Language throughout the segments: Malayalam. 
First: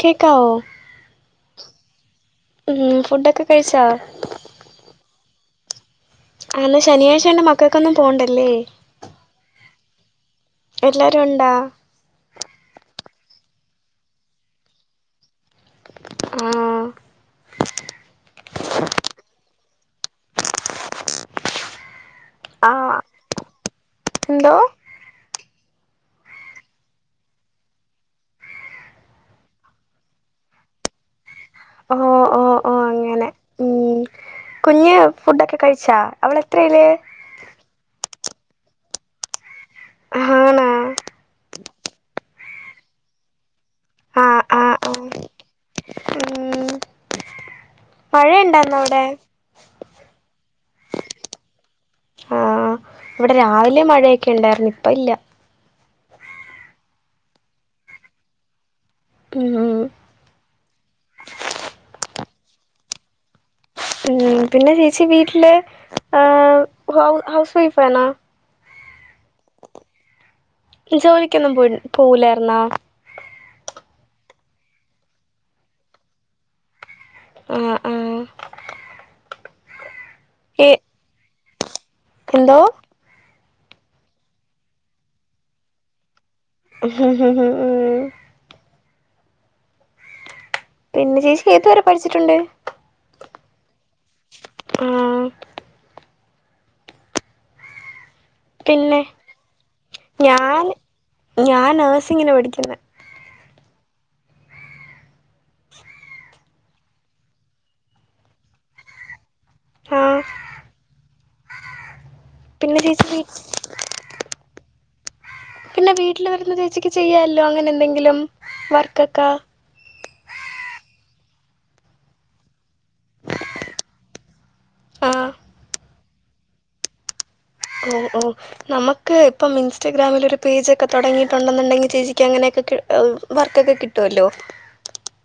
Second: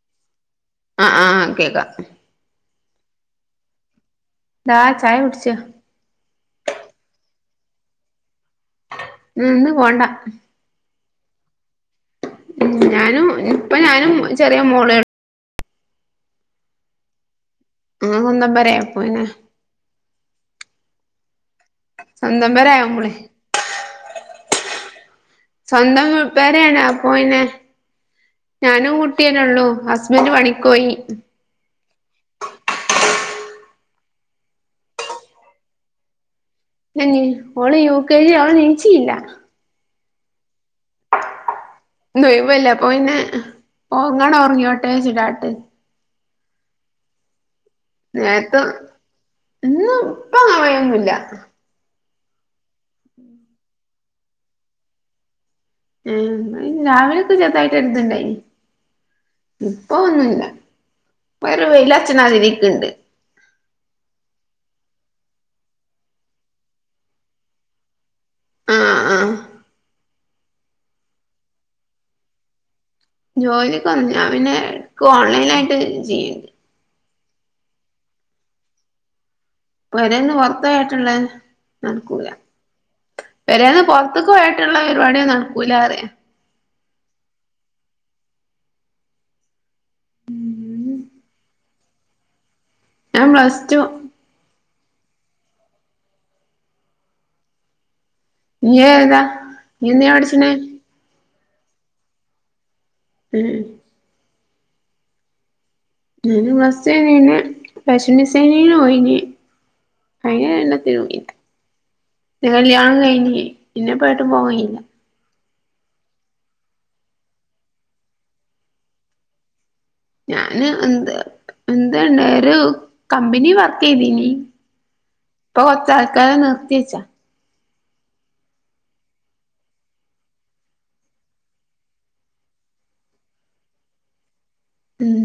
കേക്കാവോ? അ ആഹ് ആഹ് കേക്കാം. ഉം, ഫുഡൊക്കെ കഴിച്ചോ? ദാ ചായ കുടിച്ച് ആഹ് ഇന്ന് ശനിയാഴ്ച ആയോണ്ട് മക്കൾക്ക് ഒന്നും പോണ്ടല്ലേ ഉം ഇന്ന് പോണ്ട എല്ലാരു ഉണ്ടാ? ഞാനും ഇപ്പ ഞാനും ചെറിയ മോളെ ഹ്മ് മ്മളെ സ്വന്തം പേരെ പോങ്ങനെ സ്വന്തം ആഹ് പെരാവുമ്പളെ എന്തോ സ്വന്തം പെരെ ആണോ അപ്പോ പിന്നെ ഞാനും കുട്ട്യന്നൊള്ളൂ. ഹസ്ബൻഡ് പണിക്കോയീ ഓഹ് ഓഹ് ഓഹ് അങ്ങനെ ഉം കുഞ്ഞ് ഫുഡൊക്കെ കഴിച്ചാ, അവളെത്രേല്? പിന്നെഞ്ഞ് ഓള് യു കെ ജി ഓള് നീച്ചീല്ല. ആണോ? ന്ന് ഒയ് വല്ലേ അപ്പ പിന്നെ, ഒർങ്ങാണേ ആഹ് ആഹ് ഒർങ്ങിയോട്ടെ ആഹ് വെച്ച്ട്ടാട്ട്. ഉം മഴയുണ്ട നേരത്തെ ഇന്ന്അവിടെ ഇന്ന് ഇപ്പ അങ്ങനെ മഴയൊന്നുല്ല ആഹ് ഇവിടെ രാവിലെ മഴയൊക്കെ ഇണ്ടാര്ന്നു ഇപ്പ ഇല്ല ഉം രാവിലൊക്കെ ചെറുതായിട്ടൊര് ഇത്ണ്ടായ്നി. ഉം ഇപ്പൊ ഒന്നുവില്ല ഇപ്പോ ഒരു വെല്യച്ചനാകാൻ ആഗ്രഹിക്കുന്നുണ്ട് ഉം പിന്നെ ചേച്ചി വീട്ടില് ഏഹ് ഹൗ ഹൗസ് വൈഫാണോ? ആഹ് ആഹ് ജോലിക്കൊന്നും പോ പോവൂലാർന്നോ? ജോലിക്കൊന്ന് ഞാൻ പിന്നെ, ക്ക് ഓൺലൈനായിട്ട് ചെയ്യും. ആഹ് ആഹ് പൊരേന്ന് പൊർത്ത ഏ [unintelligible] യിട്ട്ള്ളെ നടക്കൂല എന്തോ പെരേന്ന് പൊർത്ത്ക്കോയാട്ട്ള്ളെ പരിപാടിയൊന്നും നടക്കുലാർയ. മം പിന്നെ ചേച്ചി ഏതുവരെ പഠിച്ചിട്ടുണ്ട്? ഞാൻ പ്ലസ് ടു ആഹ ഇയ്യ് പിന്നെ ഏതാ ഇയ്യ് എന്തിനാ പഠിച്ചണേ ഞാൻ ഞാൻ നഴ്സിങ്ങിന് പഠിക്കുന്ന് ഉഹ് ഞാന് ഫസ്റ്റ് അന്നേ ഫാഷൻ ഡിസൈനിങ്ങന് പോയിന്ന് ആഹ് അയ്യന് എണ്ണത്തില് [unintelligible] ല്ല ഇന്റെ പിന്നെ കല്യാണം ചേച്ചി വീ കഴിഞ്ഞ് പിന്നെ പ്പ ഏട്ടും പോവാൻ കഴിയില്ല പിന്നെ വീട്ടിൽ വരുന്ന ചേച്ചിക്ക് ചെയ്യാല്ലോ അങ്ങനെ എന്തെങ്കിലും വർക്കക്കാ ഞാന് എന്ത് എന്തന്ന് ഒരു കമ്പനി വർക്ക് ചെയ്യ്തിനി ആഹ് ഇപ്പ കൊറച്ച് ആള് കാരെ നിർത്തി വെച്ച ഓ ഓ നമ്മക്ക് ഇപ്പം ഇൻസ്റ്റാഗ്രാമിൽ ഒരു പേജൊക്കെ തൊടങ്ങിയിട്ട് ഒണ്ടന്നോടങ്കിൽ ചേച്ചിക്ക് അങ്ങനെയൊക്കെ ഹ് വർക്കക്കെ കിട്ടുവല്ലോ ഉം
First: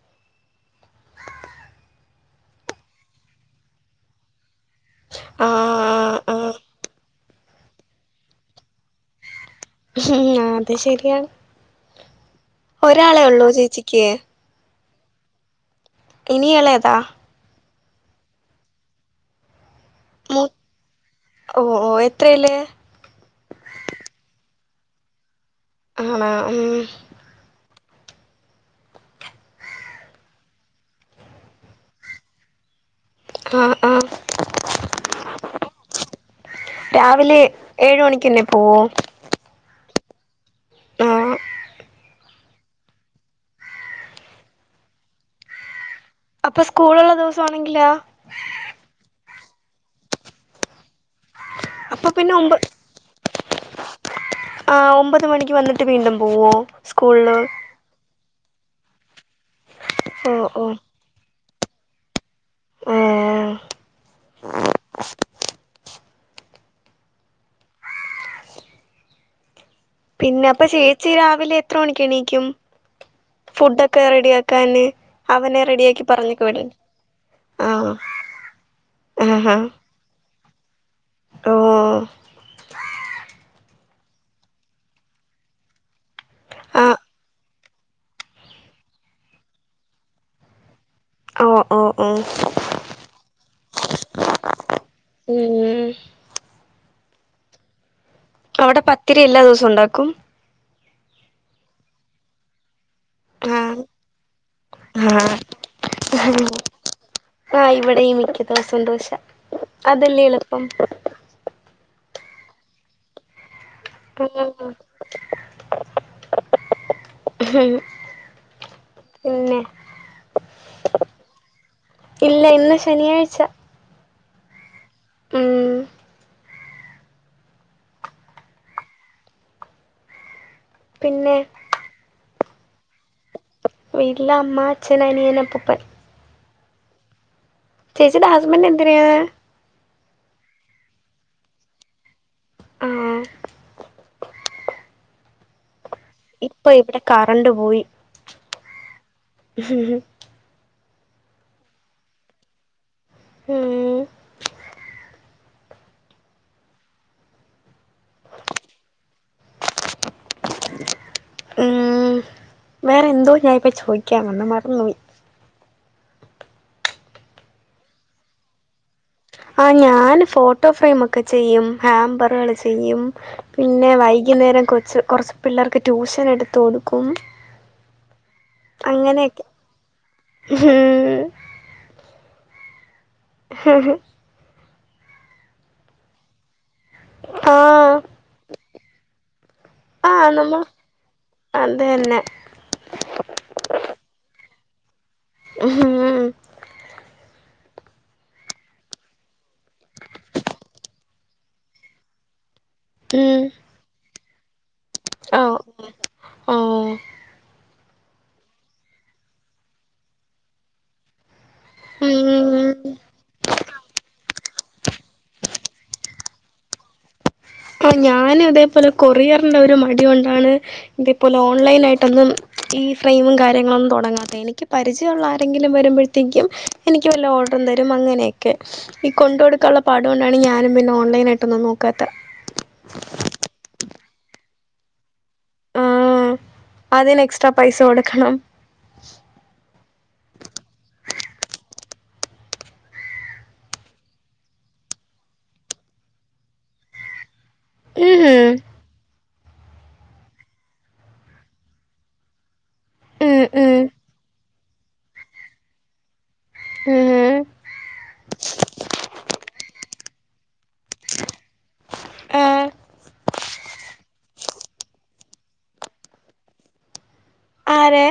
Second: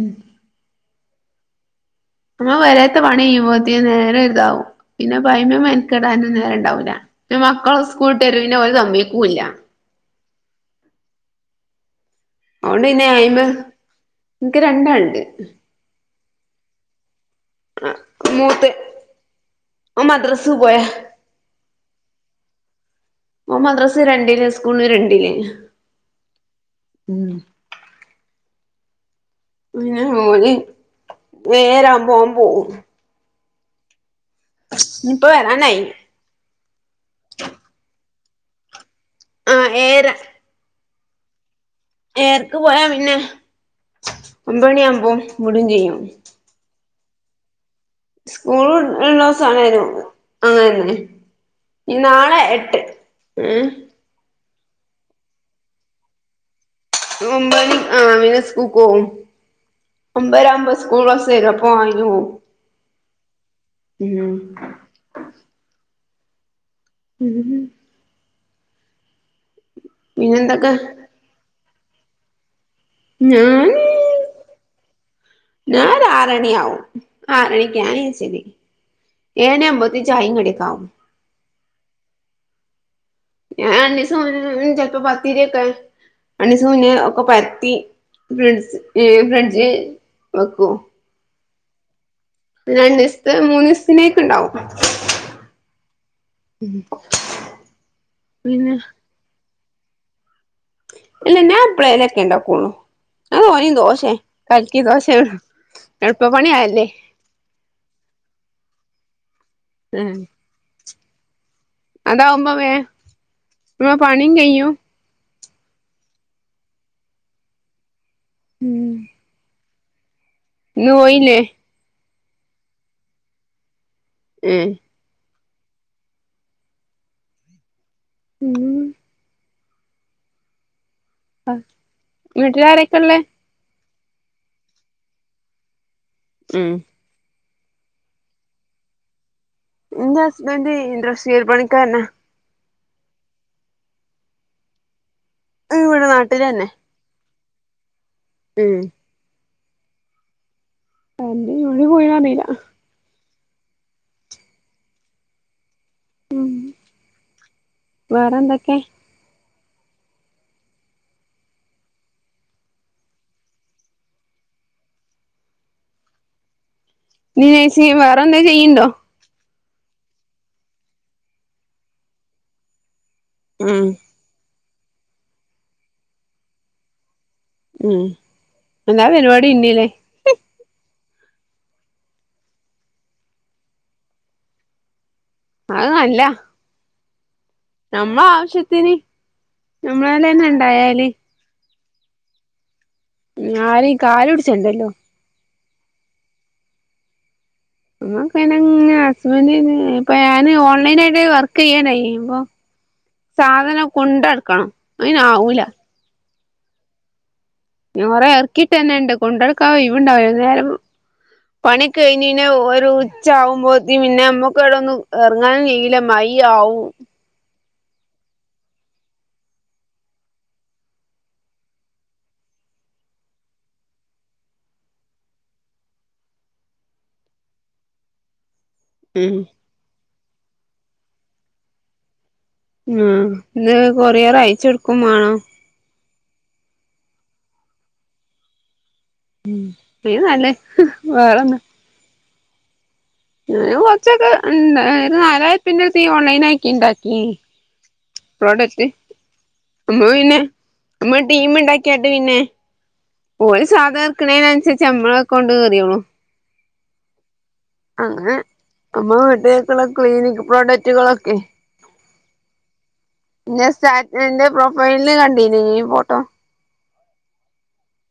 നമ്മളെ പേരെത്ത പണി ചെയ്യുമ്പോത്തിന് നേരം ഇതാവും പിന്നെപ്പ ആയിനും ആഹ് മെനക്കേടാനും ആഹ് നേരാണ്ടാവൂല പിന്നെ മക്കള് സ്കൂള്ട്ട് വെരും പിന്നെ ഒര് സമ്മയ്ക്കൂല്യ [unintelligible] അത് ശരിയാണ് അഹോണ്ട് പിന്നെ ഒരാളെ ആയിമ്മ ഉള്ളൂ ചേച്ചിക്ക് എനിക്ക് രണ്ട് ആള് ഇണ്ട് ഇനിയൊള്ള താ ആ മൂത്തെ ഓൻ മൂത്ത മദ്രസ് പോയ ഓ ഓ എത്രല്ല് ഓ മദ്രസ് രണ്ടില് സ്കൂള് രണ്ടില് ആണ ഉം ഉം പിന്നെ ഓന് നേരാവുമ്പ ഓൻ പോവും ആ ആ ഇനി ഇപ്പവാരനായി രാവിലെ ഏഴ് മണിക്കന്നെ പോവോ ആ ഏഴ് അര ആ ഏരക്ക് പോയാ പിന്നെ ഒമ്പ മണി ആകുമ്പോ വിടും ചെയ്യും അപ്പ സ്കൂള് ഒള്ള ദിവസണെങ്കിലോ സ്കൂൾ ഒള്ള ദിവസ [unintelligible] അങ്ങനെന്നെ അപ്പൊ നാളെ എട്ട് മ് ആ ഒമ്പത് മണിക്ക് വന്നിട്ട് വീണ്ടും പോവോ സ്കൂളില് ഒമ്പ മണി ആ പിന്നെ സ്കൂൾക്ക് പോവും ഓ ഓ ഒമ്പരാക്കുമ്പോ സ്കൂൾ ബസ്സ്‌ വെരും [unintelligible] ഉ ആഹ് ഉം [inaudible] ഉഹ് പിന്നെ അപ്പ പിന്നെന്തൊക്കെ ചേച്ചി രാവിലെ എത്ര മണിക്ക് എണീക്കും ഞാൻ ഫുഡൊക്കെ റെഡിയാക്കാന് അവനെ ഞാൻ റെഡിയാക്കി ഒരു പറഞ്ഞക്ക വിടണ്ടേ ആറണിയാവും ആ ആറണിക്ക് ഞാൻ ആഹ ആഹ ഒര് ചായിം കടിക്കെ ആവും ഓ അ രണ്ടീസം മുന്നേ ചെലപ്പം പത്തിരിയൊക്കെ രണ്ടീസം മുന്നേ ആഹ് ഒക്കെ പ ഫ്രണ്ട്സ് ഏ ഫ്രഡ്ജി വക്കും ഓ ഓ ഓ പിന്നെ രണ്ട് ദിവസത്തെ മൂന്ന് ദിവസത്തിനേക്ക ഉണ്ടാവും ഉം ഉം അവിടെ പത്തിരി എല്ലാ ദിവസവും ഉണ്ടാക്കും ഇല്ല ഞാന് ചെലപ്പളൊക്കെ ഉണ്ടാക്കോള്ളു ആഹ് ഓനും ദോശേ കലക്കി ദോശ ആഹ് എളുപ്പ പണിയാ അല്ലേ ആഹ ഇവിടെയും മിക്ക ദിവസവും ദോശ അതല്ലേ എളുപ്പം അതാവുമ്പോമേം ഉം ഉം ഉം പിന്നെ ഇന്നുപോയില്ലേ ഇല്ല ഇന്ന് ശനിയാഴ്ച ഉം ഉം ഉം പിന്നെ വീട്ടിലാരക്കെ ള്ളേ വീട്ടില് അമ്മ അച്ഛനനിയനപ്പൂപ്പൻ ഉം ചേച്ചിയുടെ ഹസ്ബന്റ് എന്ത്‌ ചെയ്യാണ് ന്റെ ഹസ്ബന്റ് ഇൻഡ്രസ്റ്റീൽ പണിക്കാരന ആഹ് ഇവിടെ നാട്ടിൽ ഇപ്പൊ ഇവിടെ കറണ്ട് പോയി ഉം ഉ എന്റെ [unintelligible] ഉം വേറെന്തൊക്കെ ഉം വേറെന്തോ ഞാനിപ്പ ചോദിക്കാ വന്ന് മറന്നുപോയി [unintelligible] വേറെ എന്തേം ചെയ്യ്ണ്ടോ ആ ഞൻ ഫോട്ടോ ഫ്രെയിമ ക്കെ ചെയ്യും ഹാമ്പറാൾ ചെയ്യും ഉം പിന്നെ വൈ വൈകുന്നേരം കൊച്ച് കുറച്ച് പിള്ളേർക്ക് ട്യൂഷനെട്ത്ത് കൊടുക്കും ഉം എല്ലാ പരിപാടിം ഇണ്ട്ല്ലേ ഉഹും ഹഹ ഹ അഹ് അല്ല ആ നമ്മളെ ആാവശ്യത്തിന് നമ്മളെലന്നെ ഇണ്ടായാല് അതന്നെ ആരേം കാലു പിടിച്ചേണ്ടല്ലോ ഉം അമ്മക്കന ഹസ്ബൻഡ് നങ്ങനെ ഇപ്പൊ ഞാന് ഓൺലൈൻ ആായിട്ട് വർക്ക് ചെയ്യാനായി ഇപ്പൊ ഉം സാധനം കൊണ്ടെട്ക്കണം അയ്ന് ഓ ആവൂല ഓ ഞൻ കൊറെ ഇറക്കിയിട്ടന്നെണ്ട് കൊണ്ടടുക്കാ ഓയ്‌വ്ണ്ടാവൂല ന്നേരം പണിഒക്കെ കയ്ഞ് പിന്നെ ഉം ഒരു ഉച്ച ആകുമ്പോത്തിന് പിന്നെ അമ്മക്ക്വിടോന്നും എറ്ങ്ങാനും കയ്യൂല ല മയി ആവും ആ ഞാന് അതേപോലെ കൊറിയറിന്റെറെ രു മടി കൊണ്ടാണ് ഇതേപോലെ ഓൺലൈൻ ആയിട്ടൊന്നും ഈ ഫ്രെയിമും കാര്യങ്ങളൊന്നും തൊടങ്ങാതെ എനിക്ക് പരിചയൊള്ള ആരെങ്കിലും വരുമ്പഴത്തേക്കും എനിക്ക് വല്ല ഓർഡറും തരും അങ്ങനെയൊക്കെ ഈ ഉം കൊണ്ട് കൊടുക്കാനുള്ള പാടോണ്ടാണ് ഞാനും പിന്നെ ഓൺലൈനായിട്ടൊന്നും നോക്കാത്തെ ഉം ന്ന് കൊറിയർ അയ്ച്ചോട്ക്കും മാണം ആ അതിന് എക്സ്ട്രാ പൈസ കൊടുക്കണം ഉം പിന്നെ നല്ലേ വേറെൊന്ന ഞൻ കൊറച്ചൊക്കെ ഇന് രു നാലായിരുറ്പ്യന്റെ അട്ത്തൊക്കെ ഓൺലൈനാക്കി ഇണ്ടാക്കിനി ഉം ഉം പ്രോഡക്റ്റ് അമ്മ പിന്നെ അമ്മക്ക് ടീമ്ണ്ടാക്കിയാണ്ട് പിന്നെ ഉം ഓല് ഉം സാധനം ഇട്ക്ക്ണേനനുസരിച്ച് നമ്മളക്കൗണ്ട് കേറിയോളും എ ഏ. അങ്ങനെ. അമ്മളെ വീട്ട്ക്കക്ക്ള്ള ക്ലീനിക് പ്രോഡക്റ്റുകളൊക്കെ. ആഹ് ന്റെ സാറ്റ് എന്റെ പ്രൊഫൈല് കണ്ടീന് ഈ ഫോട്ടോ. ആരെ?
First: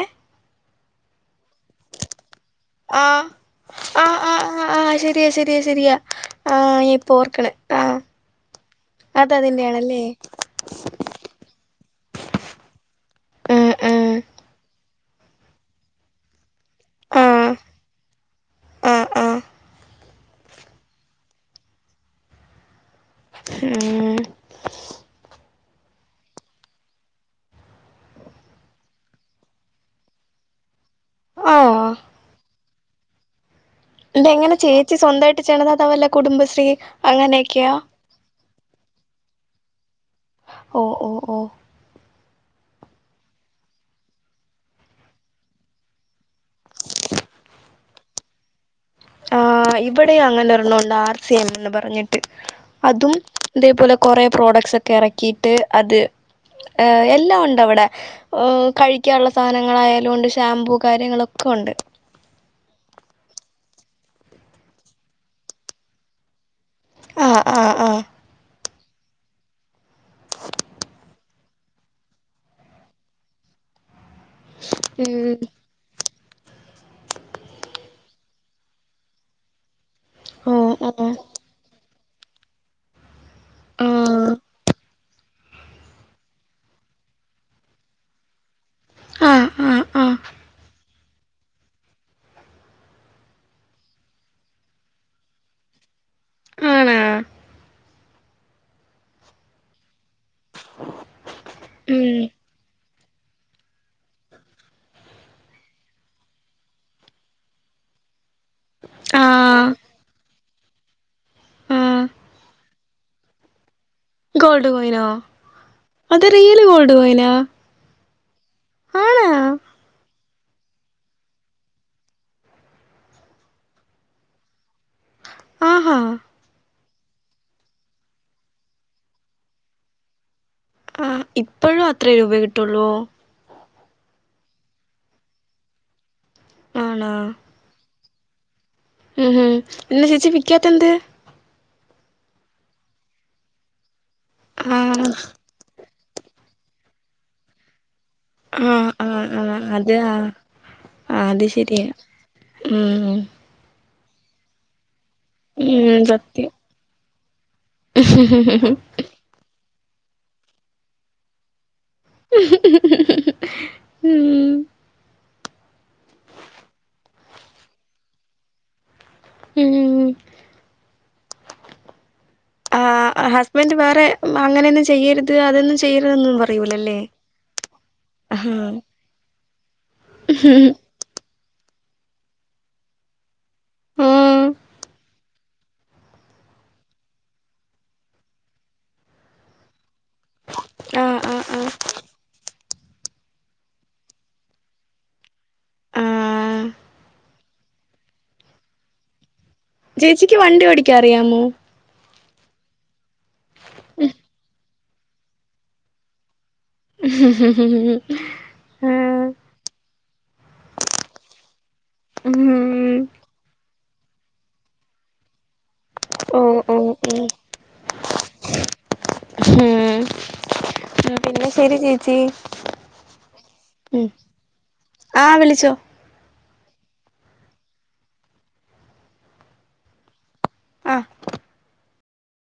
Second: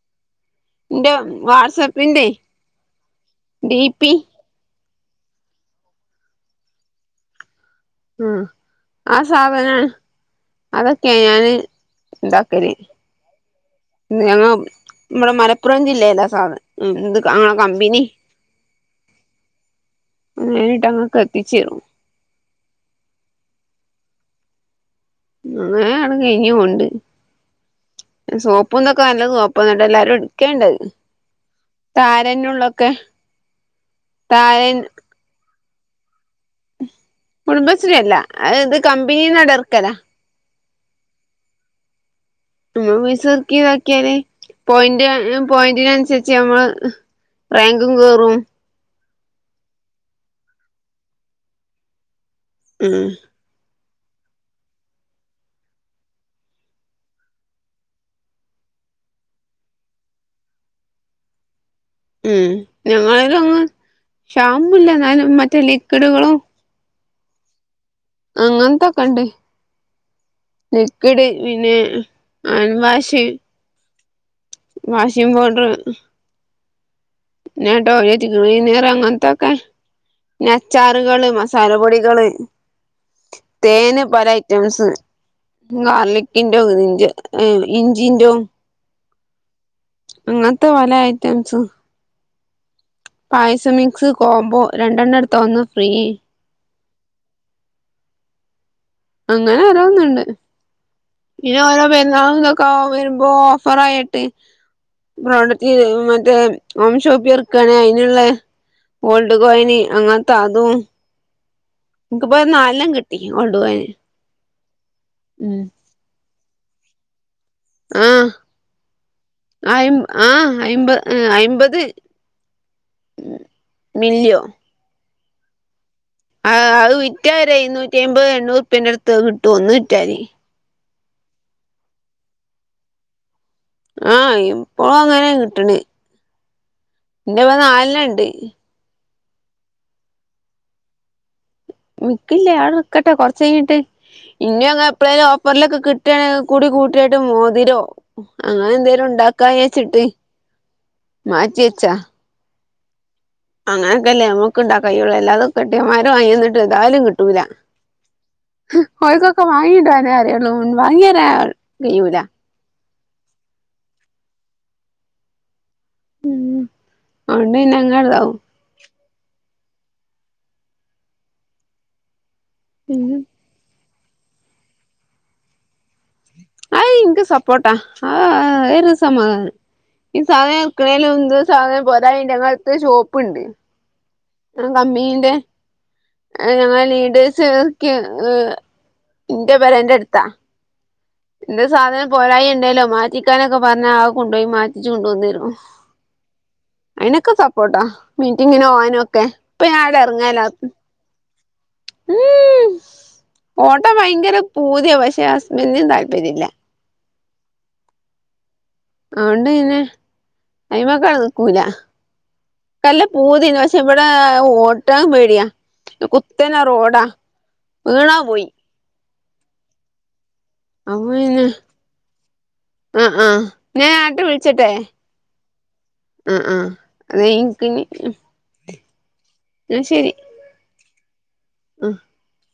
ന്റെ വാട്സആപ്പിന്റെ ആഹ് ഡി പി ശെരിയാ ശെരിയാ ശെരിയാ ആഹാ ഞ്ഞാനിപ്പൊ ഓർക്ണേ ആഹാ ആ സാധനാണ് അതൊക്കെ ഞാന് ഇണ്ടാക്കല്. ആഹ് ആഹ് [unintelligible] നമ്മടെ മലപ്പുറം ജില്ലേലാ സാധ ആഹ് ഞ്ഞങ്ങളെ കമ്പിനി ആഹ് ആഹ് നേരിട്ടങ്ങക്ക്എത്തിച്ചെരും എഹേ അങ്ങനേ ആണ്ട് കഴിഞ്ഞു പോവ്ണ്ട് സോപ്പും ന്ത്ക്കെ നല്ല സോപ്പ അത്കൊണ്ട് എല്ലാരും എടുക്കേണ്ടത്. ആഹ് താരനുള്ളൊക്കെ. ഇതെങ്ങനെ താരൻ ചേച്ചി സ്വന്തായിട്ട് ചെയ്യ്ണതോ വല്ലകുടുംബശ്രീ അങ്ങനെക്കെയാ? അഹ്ഇത് കമ്പിനീന്നാട്ട് എർക്കലാ ഓഹ് ഓഹ് ഓഹ് നമ്മള് പൈസർക്കിതാക്കിയാല് പോയിന്റ് പോയിന്റിനൻസരിച്ച് നമ്മള് ഹ് റാങ്കും കേറും. ആ ഇവിടെ അങ്ങനെ ഒരെണ്ണണ്ട് ആർ സി എം എന്ന് പറഞ്ഞിട്ട് ഉം അതും. ഇതേപോലെ കൊറേ പ്രോഡക്ട്സ് ഒക്കെ എറക്കിയിട്ട് അത് ഏഹ് എല്ലാം ഒണ്ടവിടെ. ഹോ കഴിക്കാനുള്ള സാധനങ്ങളായാലുണ്ട് ഷാമ്പൂ കാര്യങ്ങളൊക്കെ ഒണ്ട്. ഉം ഞങ്ങളിലൊന്നും ഷാമ്പൂല്ല ഇന്നാലും മറ്റേ ലിക്വിഡുകളും. ആഹ് ആഹ് ആഹ് അങ്ങനത്തൊക്കെ ഇണ്ട്, ലിക്വിഡ് പിന്നെ ഹാൻവാഷ്. വാഷിംഗ് ഉം പൗഡറ്. പിന്നെ ടോയ്‌ലറ്റ് ക്ലീനർ അങ്ങനത്തൊക്കെ പിന്നെ ഓഹ് ഓഹ് അച്ചാറുകള് മസ് തല പൊടികള് തേന് പല ആഹ് ഐറ്റംസ് ഗാർലിക്കിന്റോം ഇഞ്ച്ഇഞ്ചിന്റോം ആഹ ആഹ് ആഹ അങ്ങൻത്തെ പല ഐറ്റംസും പായസമിക്സ് കോംബോ രണ്ടെണ്ണം എടുത്ത ഒന്ന് ഫ്രീ. ആണാ? അങ്ങനെ ഓരോത്ണ്ട് പിന്നെ ഓരോ ഉം പെരുന്നാള്തൊക്കെ ഒക്കോ വെരുമ്പോ ഓഫറായിട്ട്. പ്രോഡക്റ്റ് മറ്റേ ഹോം ഷോപ്പ് ഇറക്കാണെങ്കി അയിന്ള്ളേ ഗോൾഡ് ആഹ് കോയിന് അങ്ങനത്തെ അതും. ആഹ് ഇൻക്ക്പ്പൊരു നാലണ്ണംകിട്ട വീട്ടിക്ക് കൊണ്ടു പോവാൻ. ഗോൾഡ് കോയിനോ? അത് റിയൽ ഗോൾഡ് കോയിനാ? ആഹാ ആണാ അയ് ആഹ് അയ്മ്പ അയ്മ്പത്. മില്ല്യോ. ആഹാ ആഹ് അത് വിറ്റാ ഒരു എഴുന്നുറ്റി അമ്പത് എണ്ണൂറുപ്പന്റെ അടുത്ത് കിട്ടും ഒന്ന് വിറ്റാല്. ആഹാ ഇപ്പഴും അത്രേ രൂപേ കിട്ടൊള്ളൂ? ആ ഇപ്പോളും അങ്ങനെയാ കിട്ടണ് ആണാ ഇന്റെ മോൻ നാലില്ണ്ട് ഉം ഉം പിന്നെ ചേച്ചി വിക്കാത്തെന്ത് വിക്കില്ലാ ആടെ നിക്കട്ടെ കൊറച്ചെ ഞ്ഞിട്ട് ഇന്നെയൊക്കെ ആഹ് എപ്പളേലും പ്പർലൊക്കെ കിട്ടേണെ കൂടി കൂട്ടിയിട്ട് മോതിരോ ആഹ് അങ്ങനെന്തേലും ആഹ് ആഹ് അത് ഉണ്ടാക്കായേച്ചിട്ട് ആഹ് ആഹ് അത് ശരിയാ മാറ്റിയെച്ചാ ഉം അങ്ങനൊക്കല്ലേ നമ്മുക്ക് ഇണ്ടാക്കാൻ കൈയ്യുള്ളൂ എല്ലാതെ ഉം കെട്ടിയൊമ്മാര് സത്യം വാങ്ങിയന്നിട്ട് ഏതായാലും കിട്ടൂല [unintelligible] [inaudible] ഓൽകൊക്കെ വാങ്ങിഇടാനേ അറിയുള്ളൂ വാങ്ങിയരാൻ കയ്യൂല ഉം ഉം വണ്ടി [unintelligible] ഉം ഉം ഹാ ഹസ്ബൻഡ് വേറെ അങ്ങനെയൊന്നും ചെയ്യരുത് അതൊന്നും ചെയ്യരുത് ന്ന് പറയോ അയ് ഇൻക്ക് സപ്പോട്ടാ ആ യിറ് സമാധാനാ ഈ സാധനം ഉം എക്കണലേ ഒന്ത് സാധനം പൊരെയ്ന്റെ അങ്ങെടുത്ത് ഷോപ്പ്ണ്ട് ഉം വെറും കമ്പി ന്റെ ഞങ്ങളെ ലീഡേഴ്സ് ഓക്കിയേ ഇന്റെ പെരേന്റെ അടുത്താ ആഹ് ആഹ് ന്തേ ആഹ് സാധനം പോരായി ഇണ്ടേലോ മാറ്റിക്കാനൊക്കെ പറഞ്ഞാ ആ കൊണ്ടോയി മാറ്റിച്ച് കൊണ്ടൊന്നെരും ആഹ് അയിനൊക്കെ സപ്പോർട്ടാ മീറ്റിങ്ങിനോവനൊക്കെ ചേച്ചിക്ക് വണ്ടി ഓടിക്കാൻ അറിയാമോ? ഉം ഓട്ടാൻ ഭയങ്കര പൂതിയ പക്ഷെ ഹസ്ബന്റിന് താല്പര്യയില്ല [unintelligible] [inaudible] ആഹ് ഔടേനെ അയ്മ കട്ക്കൂല. ഉം കല്ലു പൂതിയിണ്ട് പക്ഷെ ഇവ്ടെ ഓട്ടാൻ പേടിയാ ഇത് ഓ കുത്തനെ ഓ റോഡാ ഓ വീണാ പോയി ഉം പിന്നെ ശരി ചേച്ചീ ആ ആ ഞാൻ ആട്ട് വിളിച്ചെട്ടെ ആ വിളിച്ചോ ആ ആ അത് നിക്ക് ഇനി ന്നാ ശെരി ആ ആ